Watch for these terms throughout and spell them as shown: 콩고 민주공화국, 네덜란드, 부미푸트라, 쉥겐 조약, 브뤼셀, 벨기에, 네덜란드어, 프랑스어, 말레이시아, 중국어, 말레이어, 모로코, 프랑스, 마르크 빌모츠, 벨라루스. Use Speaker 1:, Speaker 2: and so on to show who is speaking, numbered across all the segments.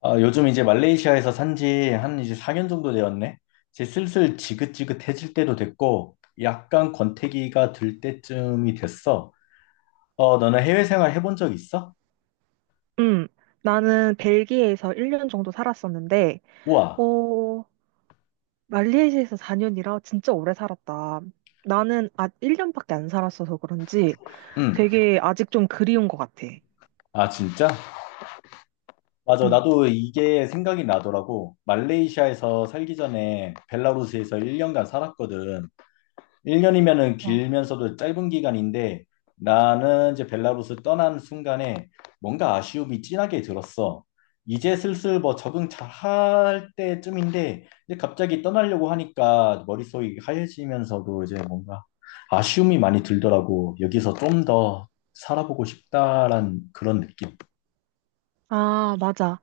Speaker 1: 아, 요즘 이제 말레이시아에서 산지 한 이제 4년 정도 되었네. 이제 슬슬 지긋지긋해질 때도 됐고, 약간 권태기가 들 때쯤이 됐어. 어, 너는 해외 생활 해본 적 있어?
Speaker 2: 음, 나는 벨기에에서 1년 정도 살았었는데,
Speaker 1: 우와,
Speaker 2: 어, 말레이시아에서 4년이라 진짜 오래 살았다. 나는 아, 1년밖에 안 살았어서 그런지
Speaker 1: 응.
Speaker 2: 되게 아직 좀 그리운 것 같아.
Speaker 1: 아, 진짜? 맞아,
Speaker 2: 음.
Speaker 1: 나도 이게 생각이 나더라고. 말레이시아에서 살기 전에 벨라루스에서 1년간 살았거든. 1년이면은 길면서도 짧은 기간인데 나는 이제 벨라루스 떠난 순간에 뭔가 아쉬움이 진하게 들었어. 이제 슬슬 뭐 적응 잘할 때쯤인데 이제 갑자기 떠나려고 하니까 머릿속이 하얘지면서도 이제 뭔가 아쉬움이 많이 들더라고. 여기서 좀 더 살아보고 싶다란 그런 느낌.
Speaker 2: 어. 아, 맞아.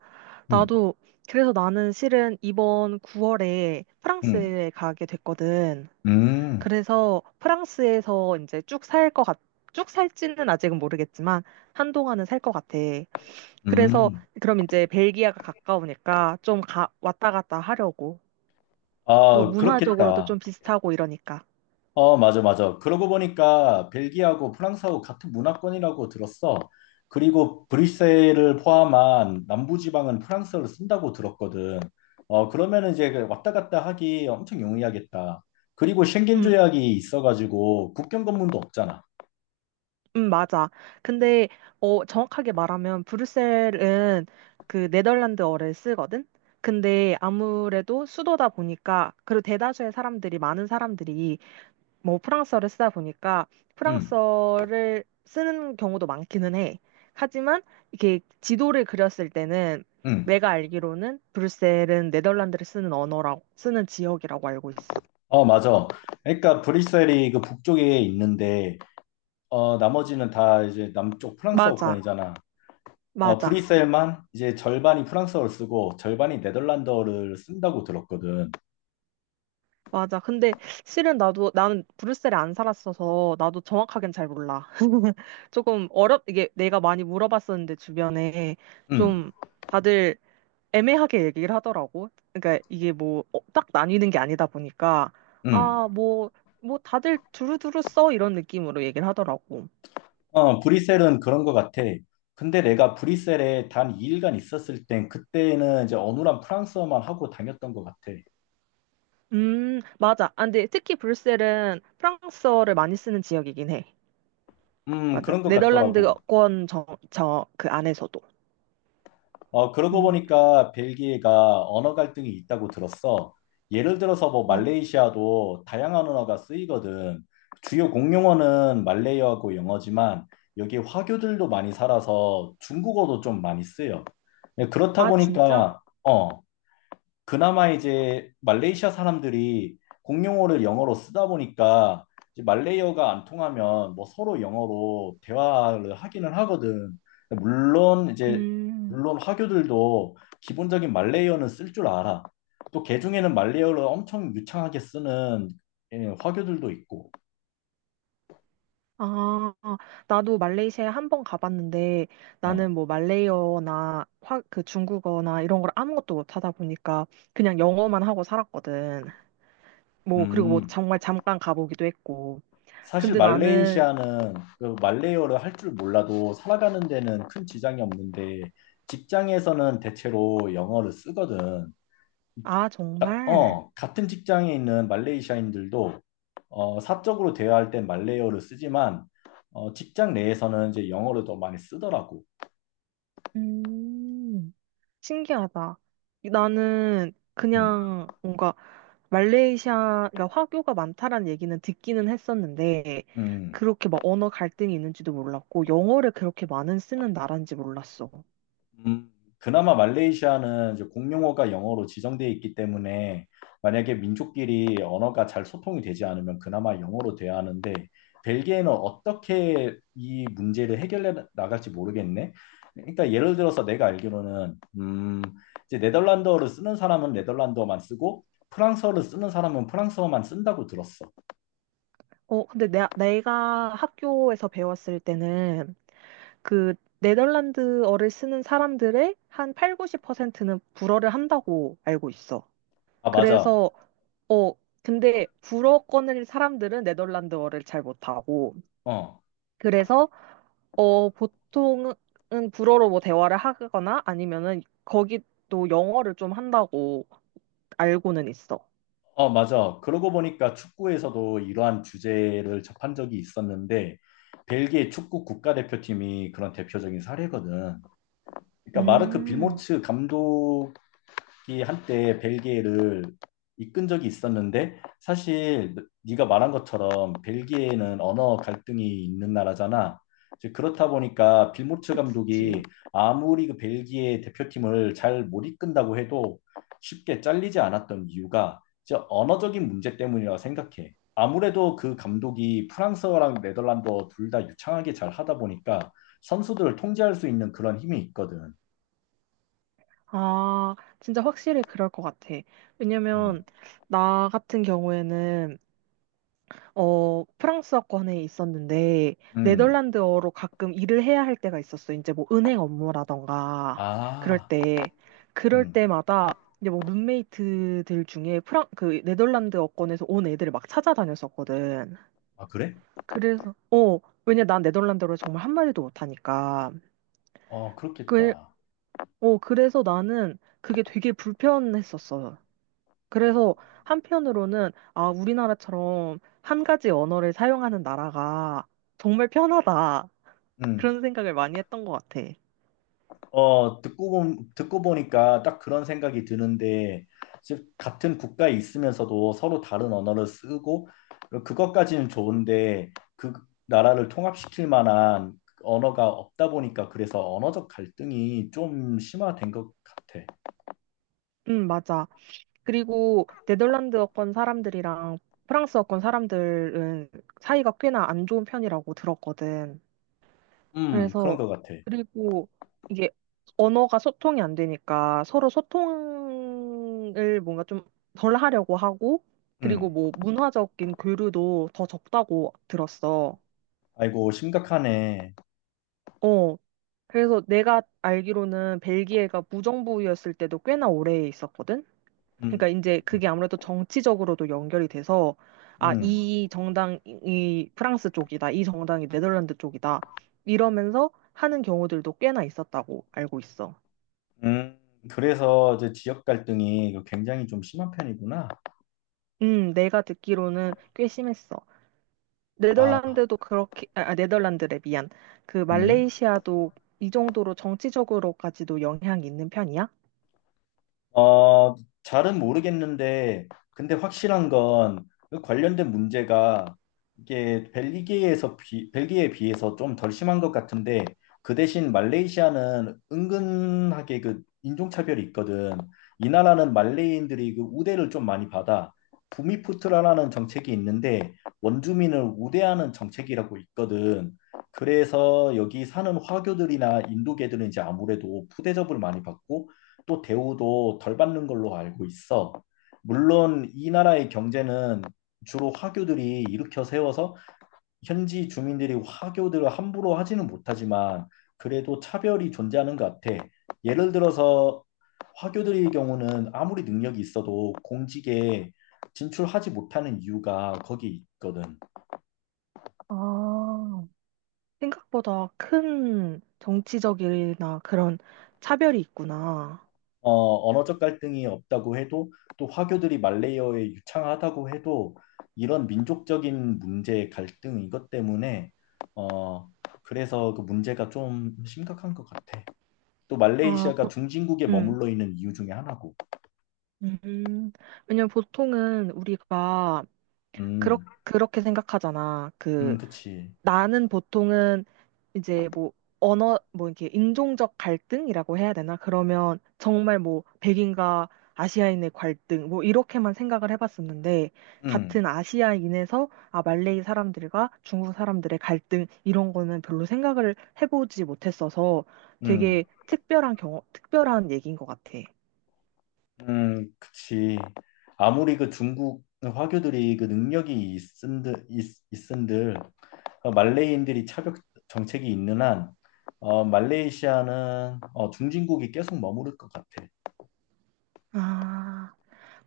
Speaker 1: 음,
Speaker 2: 나도, 그래서 나는 실은 이번 9월에
Speaker 1: 음,
Speaker 2: 프랑스에 가게 됐거든.
Speaker 1: 음,
Speaker 2: 그래서 프랑스에서 이제 쭉 살지는 아직은 모르겠지만, 한동안은 살 것 같아. 그래서
Speaker 1: 음.
Speaker 2: 그럼 이제 벨기에가 가까우니까 좀 왔다 갔다 하려고. 그리고
Speaker 1: 아,
Speaker 2: 문화적으로도
Speaker 1: 그렇겠다.
Speaker 2: 좀 비슷하고 이러니까.
Speaker 1: 어, 맞아, 맞아. 그러고 보니까 벨기에하고 프랑스하고 같은 문화권이라고 들었어. 그리고 브뤼셀을 포함한 남부지방은 프랑스어를 쓴다고 들었거든. 어, 그러면 이제 그 왔다 갔다 하기 엄청 용이하겠다. 그리고 쉥겐
Speaker 2: 음,
Speaker 1: 조약이 있어가지고 국경 검문도 없잖아.
Speaker 2: 맞아. 근데 정확하게 말하면 브뤼셀은 그 네덜란드어를 쓰거든. 근데 아무래도 수도다 보니까 그리고 대다수의 사람들이 많은 사람들이 뭐 프랑스어를 쓰다 보니까
Speaker 1: 응,
Speaker 2: 프랑스어를 쓰는 경우도 많기는 해. 하지만 이렇게 지도를 그렸을 때는
Speaker 1: 응.
Speaker 2: 내가 알기로는 브뤼셀은 네덜란드를 쓰는 언어라고 쓰는 지역이라고 알고 있어.
Speaker 1: 어, 맞아. 그러니까 브뤼셀이 그 북쪽에 있는데, 어, 나머지는 다 이제 남쪽
Speaker 2: 맞아.
Speaker 1: 프랑스어권이잖아. 어,
Speaker 2: 맞아.
Speaker 1: 브뤼셀만 이제 절반이 프랑스어를 쓰고 절반이 네덜란드어를 쓴다고 들었거든.
Speaker 2: 맞아. 근데 실은 나도 나는 브뤼셀에 안 살았어서 나도 정확하게는 잘 몰라. 조금 어렵 이게 내가 많이 물어봤었는데 주변에
Speaker 1: 응,
Speaker 2: 좀 다들 애매하게 얘기를 하더라고. 그러니까 이게 뭐 딱 나뉘는 게 아니다 보니까
Speaker 1: 응.
Speaker 2: 아, 뭐 다들 두루두루 써 이런 느낌으로 얘기를 하더라고.
Speaker 1: 어, 브뤼셀은 그런 것 같아. 근데 내가 브뤼셀에 단 2일간 있었을 땐 그때는 이제 어눌한 프랑스어만 하고 다녔던 것 같아.
Speaker 2: 맞아. 아, 근데 특히 브뤼셀은 프랑스어를 많이 쓰는 지역이긴 해. 맞아.
Speaker 1: 그런 것 같더라고.
Speaker 2: 네덜란드권 저 그 안에서도.
Speaker 1: 어, 그러고
Speaker 2: 음,
Speaker 1: 보니까 벨기에가 언어 갈등이 있다고 들었어. 예를 들어서 뭐
Speaker 2: 맞,
Speaker 1: 말레이시아도 다양한 언어가 쓰이거든. 주요 공용어는 말레이어하고 영어지만 여기 화교들도 많이 살아서 중국어도 좀 많이 쓰여. 네, 그렇다
Speaker 2: 아, 진짜?
Speaker 1: 보니까 어, 그나마 이제 말레이시아 사람들이 공용어를 영어로 쓰다 보니까 이제 말레이어가 안 통하면 뭐 서로 영어로 대화를 하기는 하거든. 근데 물론 이제
Speaker 2: 음.
Speaker 1: 물론 화교들도 기본적인 말레이어는 쓸 줄 알아. 또 개중에는 말레이어를 엄청 유창하게 쓰는 예, 화교들도 있고.
Speaker 2: 아, 나도 말레이시아에 한 번 가봤는데
Speaker 1: 어.
Speaker 2: 나는 뭐 말레이어나 그 중국어나 이런 걸 아무것도 못하다 보니까 그냥 영어만 하고 살았거든. 뭐 그리고 뭐
Speaker 1: 음.
Speaker 2: 정말 잠깐 가보기도 했고.
Speaker 1: 사실
Speaker 2: 근데 나는
Speaker 1: 말레이시아는 그 말레이어를 할 줄 몰라도 살아가는 데는 큰 지장이 없는데 직장에서는 대체로 영어를 쓰거든.
Speaker 2: 아, 정말
Speaker 1: 같은 직장에 있는 말레이시아인들도 어, 사적으로 대화할 땐 말레이어를 쓰지만 어, 직장 내에서는 이제 영어를 더 많이 쓰더라고.
Speaker 2: 음, 신기하다. 나는
Speaker 1: 음,
Speaker 2: 그냥 뭔가 말레이시아, 가 화교가 많다라는 얘기는 듣기는 했었는데,
Speaker 1: 음.
Speaker 2: 그렇게 막 언어 갈등이 있는지도 몰랐고, 영어를 그렇게 많은 쓰는 나라인지 몰랐어.
Speaker 1: 음, 그나마 말레이시아는 이제 공용어가 영어로 지정되어 있기 때문에 만약에 민족끼리 언어가 잘 소통이 되지 않으면 그나마 영어로 돼야 하는데 벨기에는 어떻게 이 문제를 해결해 나갈지 모르겠네. 그러니까 예를 들어서 내가 알기로는 이제 네덜란드어를 쓰는 사람은 네덜란드어만 쓰고 프랑스어를 쓰는 사람은 프랑스어만 쓴다고 들었어.
Speaker 2: 근데 내가 학교에서 배웠을 때는 그 네덜란드어를 쓰는 사람들의 한 8, 90%는 불어를 한다고 알고 있어.
Speaker 1: 아, 맞아.
Speaker 2: 그래서 어, 근데 불어 꺼낼 사람들은 네덜란드어를 잘 못하고,
Speaker 1: 어.
Speaker 2: 그래서, 보통은 불어로 뭐 대화를 하거나 아니면은 거기 또 영어를 좀 한다고 알고는 있어.
Speaker 1: 어, 맞아. 그러고 보니까 축구에서도 이러한 주제를 접한 적이 있었는데, 벨기에 축구 국가대표팀이 그런 대표적인 사례거든. 그러니까 마르크
Speaker 2: 음,
Speaker 1: 빌모츠 감독 이 한때 벨기에를 이끈 적이 있었는데 사실 네가 말한 것처럼 벨기에는 언어 갈등이 있는 나라잖아. 이제 그렇다 보니까 빌모츠 감독이
Speaker 2: 그치.
Speaker 1: 아무리 그 벨기에 대표팀을 잘 못 이끈다고 해도 쉽게 잘리지 않았던 이유가 이제 언어적인 문제 때문이라고 생각해. 아무래도 그 감독이 프랑스어랑 네덜란드어 둘 다 유창하게 잘 하다 보니까 선수들을 통제할 수 있는 그런 힘이 있거든.
Speaker 2: 아, 진짜 확실히 그럴 것 같아. 왜냐면,
Speaker 1: 음.
Speaker 2: 나 같은 경우에는 프랑스어권에 있었는데,
Speaker 1: 음.
Speaker 2: 네덜란드어로 가끔 일을 해야 할 때가 있었어. 이제 뭐 은행 업무라던가, 그럴
Speaker 1: 아.
Speaker 2: 때. 그럴
Speaker 1: 음.
Speaker 2: 때마다, 이제 뭐 룸메이트들 중에 그 네덜란드어권에서 온 애들을 막 찾아다녔었거든.
Speaker 1: 아, 그래?
Speaker 2: 그래서, 어, 왜냐 난 네덜란드어를 정말 한마디도 못하니까.
Speaker 1: 어,
Speaker 2: 그,
Speaker 1: 그렇겠다.
Speaker 2: 그래서 나는 그게 되게 불편했었어. 그래서 한편으로는 아, 우리나라처럼 한 가지 언어를 사용하는 나라가 정말 편하다.
Speaker 1: 음.
Speaker 2: 그런 생각을 많이 했던 것 같아.
Speaker 1: 어, 듣고 보니까 딱 그런 생각이 드는데, 즉, 같은 국가에 있으면서도 서로 다른 언어를 쓰고, 그것까지는 좋은데, 그 나라를 통합시킬 만한 언어가 없다 보니까, 그래서 언어적 갈등이 좀 심화된 것 같아.
Speaker 2: 맞아. 그리고 네덜란드어권 사람들이랑 프랑스어권 사람들은 사이가 꽤나 안 좋은 편이라고 들었거든.
Speaker 1: 그런
Speaker 2: 그래서
Speaker 1: 것 같아.
Speaker 2: 그리고 이게 언어가 소통이 안 되니까 서로 소통을 뭔가 좀 덜 하려고 하고 그리고
Speaker 1: 음.
Speaker 2: 뭐 문화적인 교류도 더 적다고 들었어.
Speaker 1: 아이고, 심각하네.
Speaker 2: 어, 그래서 내가 알기로는 벨기에가 무정부였을 때도 꽤나 오래 있었거든?
Speaker 1: 음,
Speaker 2: 그러니까 이제 그게 아무래도 정치적으로도 연결이 돼서, 아,
Speaker 1: 음,
Speaker 2: 이 정당이 프랑스 쪽이다, 이 정당이 네덜란드 쪽이다, 이러면서 하는 경우들도 꽤나 있었다고 알고 있어.
Speaker 1: 음. 그래서 이제 지역 갈등이 굉장히 좀 심한 편이구나.
Speaker 2: 내가 듣기로는 꽤 심했어.
Speaker 1: 아,
Speaker 2: 네덜란드도 그렇게, 아, 아, 네덜란드래, 미안. 그
Speaker 1: 음.
Speaker 2: 말레이시아도 이 정도로 정치적으로까지도 영향이 있는 편이야?
Speaker 1: 어, 잘은 모르겠는데, 근데 확실한 건그 관련된 문제가 이게 벨기에에 비해서 좀 덜 심한 것 같은데, 그 대신 말레이시아는 은근하게 그 인종차별이 있거든. 이 나라는 말레이인들이 그 우대를 좀 많이 받아. 부미푸트라라는 정책이 있는데, 원주민을 우대하는 정책이라고 있거든. 그래서 여기 사는 화교들이나 인도계들은 이제 아무래도 푸대접을 많이 받고, 또 대우도 덜 받는 걸로 알고 있어. 물론 이 나라의 경제는 주로 화교들이 일으켜 세워서 현지 주민들이 화교들을 함부로 하지는 못하지만 그래도 차별이 존재하는 것 같아. 예를 들어서 화교들의 경우는 아무리 능력이 있어도 공직에 진출하지 못하는 이유가 거기 있거든.
Speaker 2: 아, 생각보다 큰 정치적이나 그런 차별이 있구나.
Speaker 1: 어, 언어적 갈등이 없다고 해도 또 화교들이 말레이어에 유창하다고 해도 이런 민족적인 문제 갈등 이것 때문에 어, 그래서 그 문제가 좀 심각한 것 같아. 또
Speaker 2: 아,
Speaker 1: 말레이시아가 중진국에
Speaker 2: 음,
Speaker 1: 머물러 있는 이유 중에 하나고.
Speaker 2: 음. 왜냐면 보통은 우리가 그렇,
Speaker 1: 음,
Speaker 2: 그렇게 생각하잖아. 그
Speaker 1: 그치.
Speaker 2: 나는 보통은 이제 뭐 언어 뭐 이렇게 인종적 갈등이라고 해야 되나? 그러면 정말 뭐 백인과 아시아인의 갈등 뭐 이렇게만 생각을 해봤었는데
Speaker 1: 음,
Speaker 2: 같은 아시아인에서 아 말레이 사람들과 중국 사람들의 갈등 이런 거는 별로 생각을 해보지 못했어서 되게
Speaker 1: 음,
Speaker 2: 특별한 경험 특별한 얘기인 것 같아.
Speaker 1: 그치. 아무리 그 중국 화교들이 그 능력이 있은들 어, 말레이인들이 차벽 정책이 있는 한 말레이시아는 중진국이 계속 머무를 것 같아.
Speaker 2: 아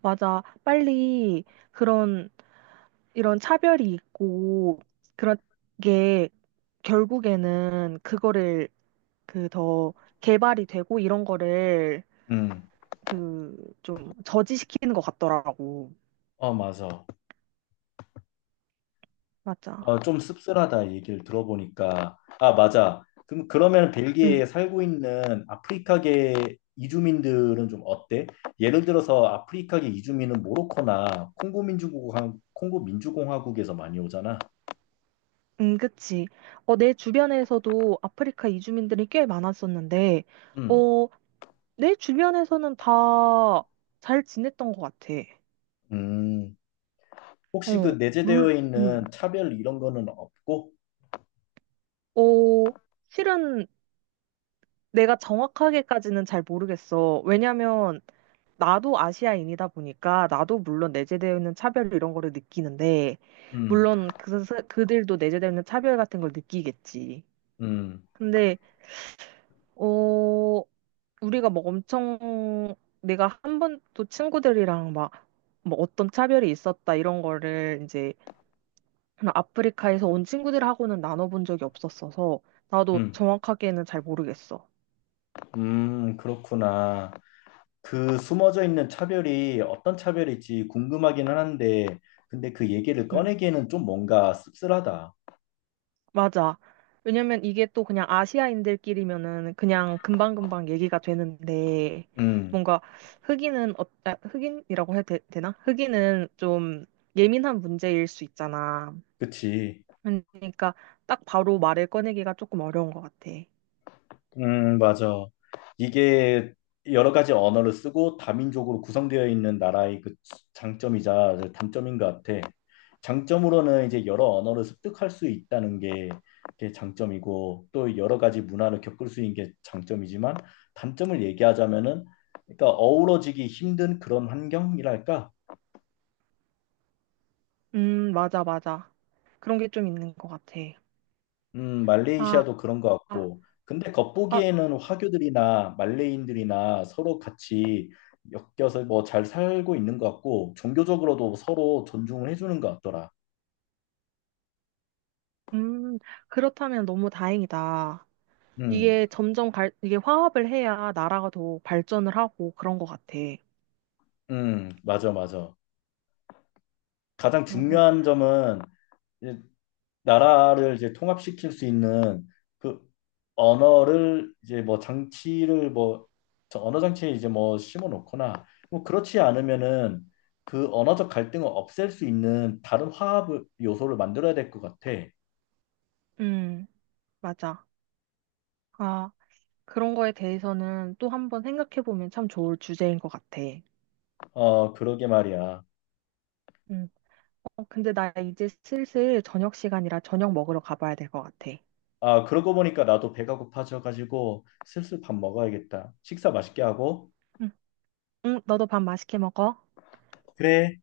Speaker 2: 맞아 빨리 그런 이런 차별이 있고 그런 게 결국에는 그거를 그 더 개발이 되고 이런 거를
Speaker 1: 음,
Speaker 2: 그 좀 저지시키는 것 같더라고.
Speaker 1: 어, 맞아.
Speaker 2: 맞아.
Speaker 1: 어, 좀 씁쓸하다 이 얘기를 들어보니까. 아, 맞아. 그럼 그러면
Speaker 2: 응,
Speaker 1: 벨기에에 살고 있는 아프리카계 이주민들은 좀 어때? 예를 들어서 아프리카계 이주민은 모로코나 콩고 민주공화국에서 많이 오잖아.
Speaker 2: 응, 그치. 내 주변에서도 아프리카 이주민들이 꽤 많았었는데,
Speaker 1: 음,
Speaker 2: 어, 내 주변에서는 다 잘 지냈던 것 같아.
Speaker 1: 음. 혹시 그
Speaker 2: 어,
Speaker 1: 내재되어
Speaker 2: 물,
Speaker 1: 있는
Speaker 2: 음,
Speaker 1: 차별 이런 거는 없고?
Speaker 2: 어, 실은 내가 정확하게까지는 잘 모르겠어. 왜냐면 나도 아시아인이다 보니까 나도 물론 내재되어 있는 차별 이런 거를 느끼는데
Speaker 1: 음,
Speaker 2: 물론 그들도 내재되어 있는 차별 같은 걸 느끼겠지.
Speaker 1: 음,
Speaker 2: 근데 어 우리가 막 엄청 내가 한 번도 친구들이랑 막 뭐 어떤 차별이 있었다 이런 거를 이제 그냥 아프리카에서 온 친구들하고는 나눠본 적이 없었어서 나도
Speaker 1: 음.
Speaker 2: 정확하게는 잘 모르겠어.
Speaker 1: 그렇구나. 그 숨어져 있는 차별이 어떤 차별일지 궁금하기는 한데, 근데 그 얘기를
Speaker 2: 음.
Speaker 1: 꺼내기에는 좀 뭔가 씁쓸하다.
Speaker 2: 맞아. 왜냐면 이게 또 그냥 아시아인들끼리면은 그냥 금방금방 얘기가 되는데
Speaker 1: 음,
Speaker 2: 뭔가 흑인은 아, 흑인이라고 해야 되나? 흑인은 좀 예민한 문제일 수 있잖아.
Speaker 1: 그치.
Speaker 2: 그러니까 딱 바로 말을 꺼내기가 조금 어려운 것 같아.
Speaker 1: 맞아. 이게 여러 가지 언어를 쓰고 다민족으로 구성되어 있는 나라의 그 장점이자 단점인 것 같아. 장점으로는 이제 여러 언어를 습득할 수 있다는 게 그게 장점이고 또 여러 가지 문화를 겪을 수 있는 게 장점이지만 단점을 얘기하자면은 그러니까 어우러지기 힘든 그런 환경이랄까?
Speaker 2: 맞아, 맞아. 그런 게 좀 있는 것 같아. 아,
Speaker 1: 말레이시아도 그런 것
Speaker 2: 아,
Speaker 1: 같고. 근데
Speaker 2: 아,
Speaker 1: 겉보기에는 화교들이나 말레이인들이나 서로 같이 엮여서 뭐 잘 살고 있는 것 같고, 종교적으로도 서로 존중을 해주는 것 같더라.
Speaker 2: 음, 그렇다면 너무 다행이다.
Speaker 1: 음,
Speaker 2: 이게 화합을 해야 나라가 더 발전을 하고 그런 것 같아.
Speaker 1: 맞아, 맞아. 가장
Speaker 2: 맞아.
Speaker 1: 중요한 점은 나라를 이제 통합시킬 수 있는 그 언어를 이제 뭐 장치를 뭐 저 언어 장치에 이제 뭐 심어 놓거나 뭐 그렇지 않으면은 그 언어적 갈등을 없앨 수 있는 다른 화합 요소를 만들어야 될 것 같아.
Speaker 2: 음. 맞아. 아, 그런 거에 대해서는 또 한 번 생각해보면 참 좋을 주제인 것 같아.
Speaker 1: 어, 그러게 말이야.
Speaker 2: 응. 근데 나 이제 슬슬 저녁 시간이라 저녁 먹으러 가봐야 될 것 같아.
Speaker 1: 아, 그러고 보니까 나도 배가 고파져 가지고 슬슬 밥 먹어야겠다. 식사 맛있게 하고.
Speaker 2: 응, 응, 너도 밥 맛있게 먹어.
Speaker 1: 그래.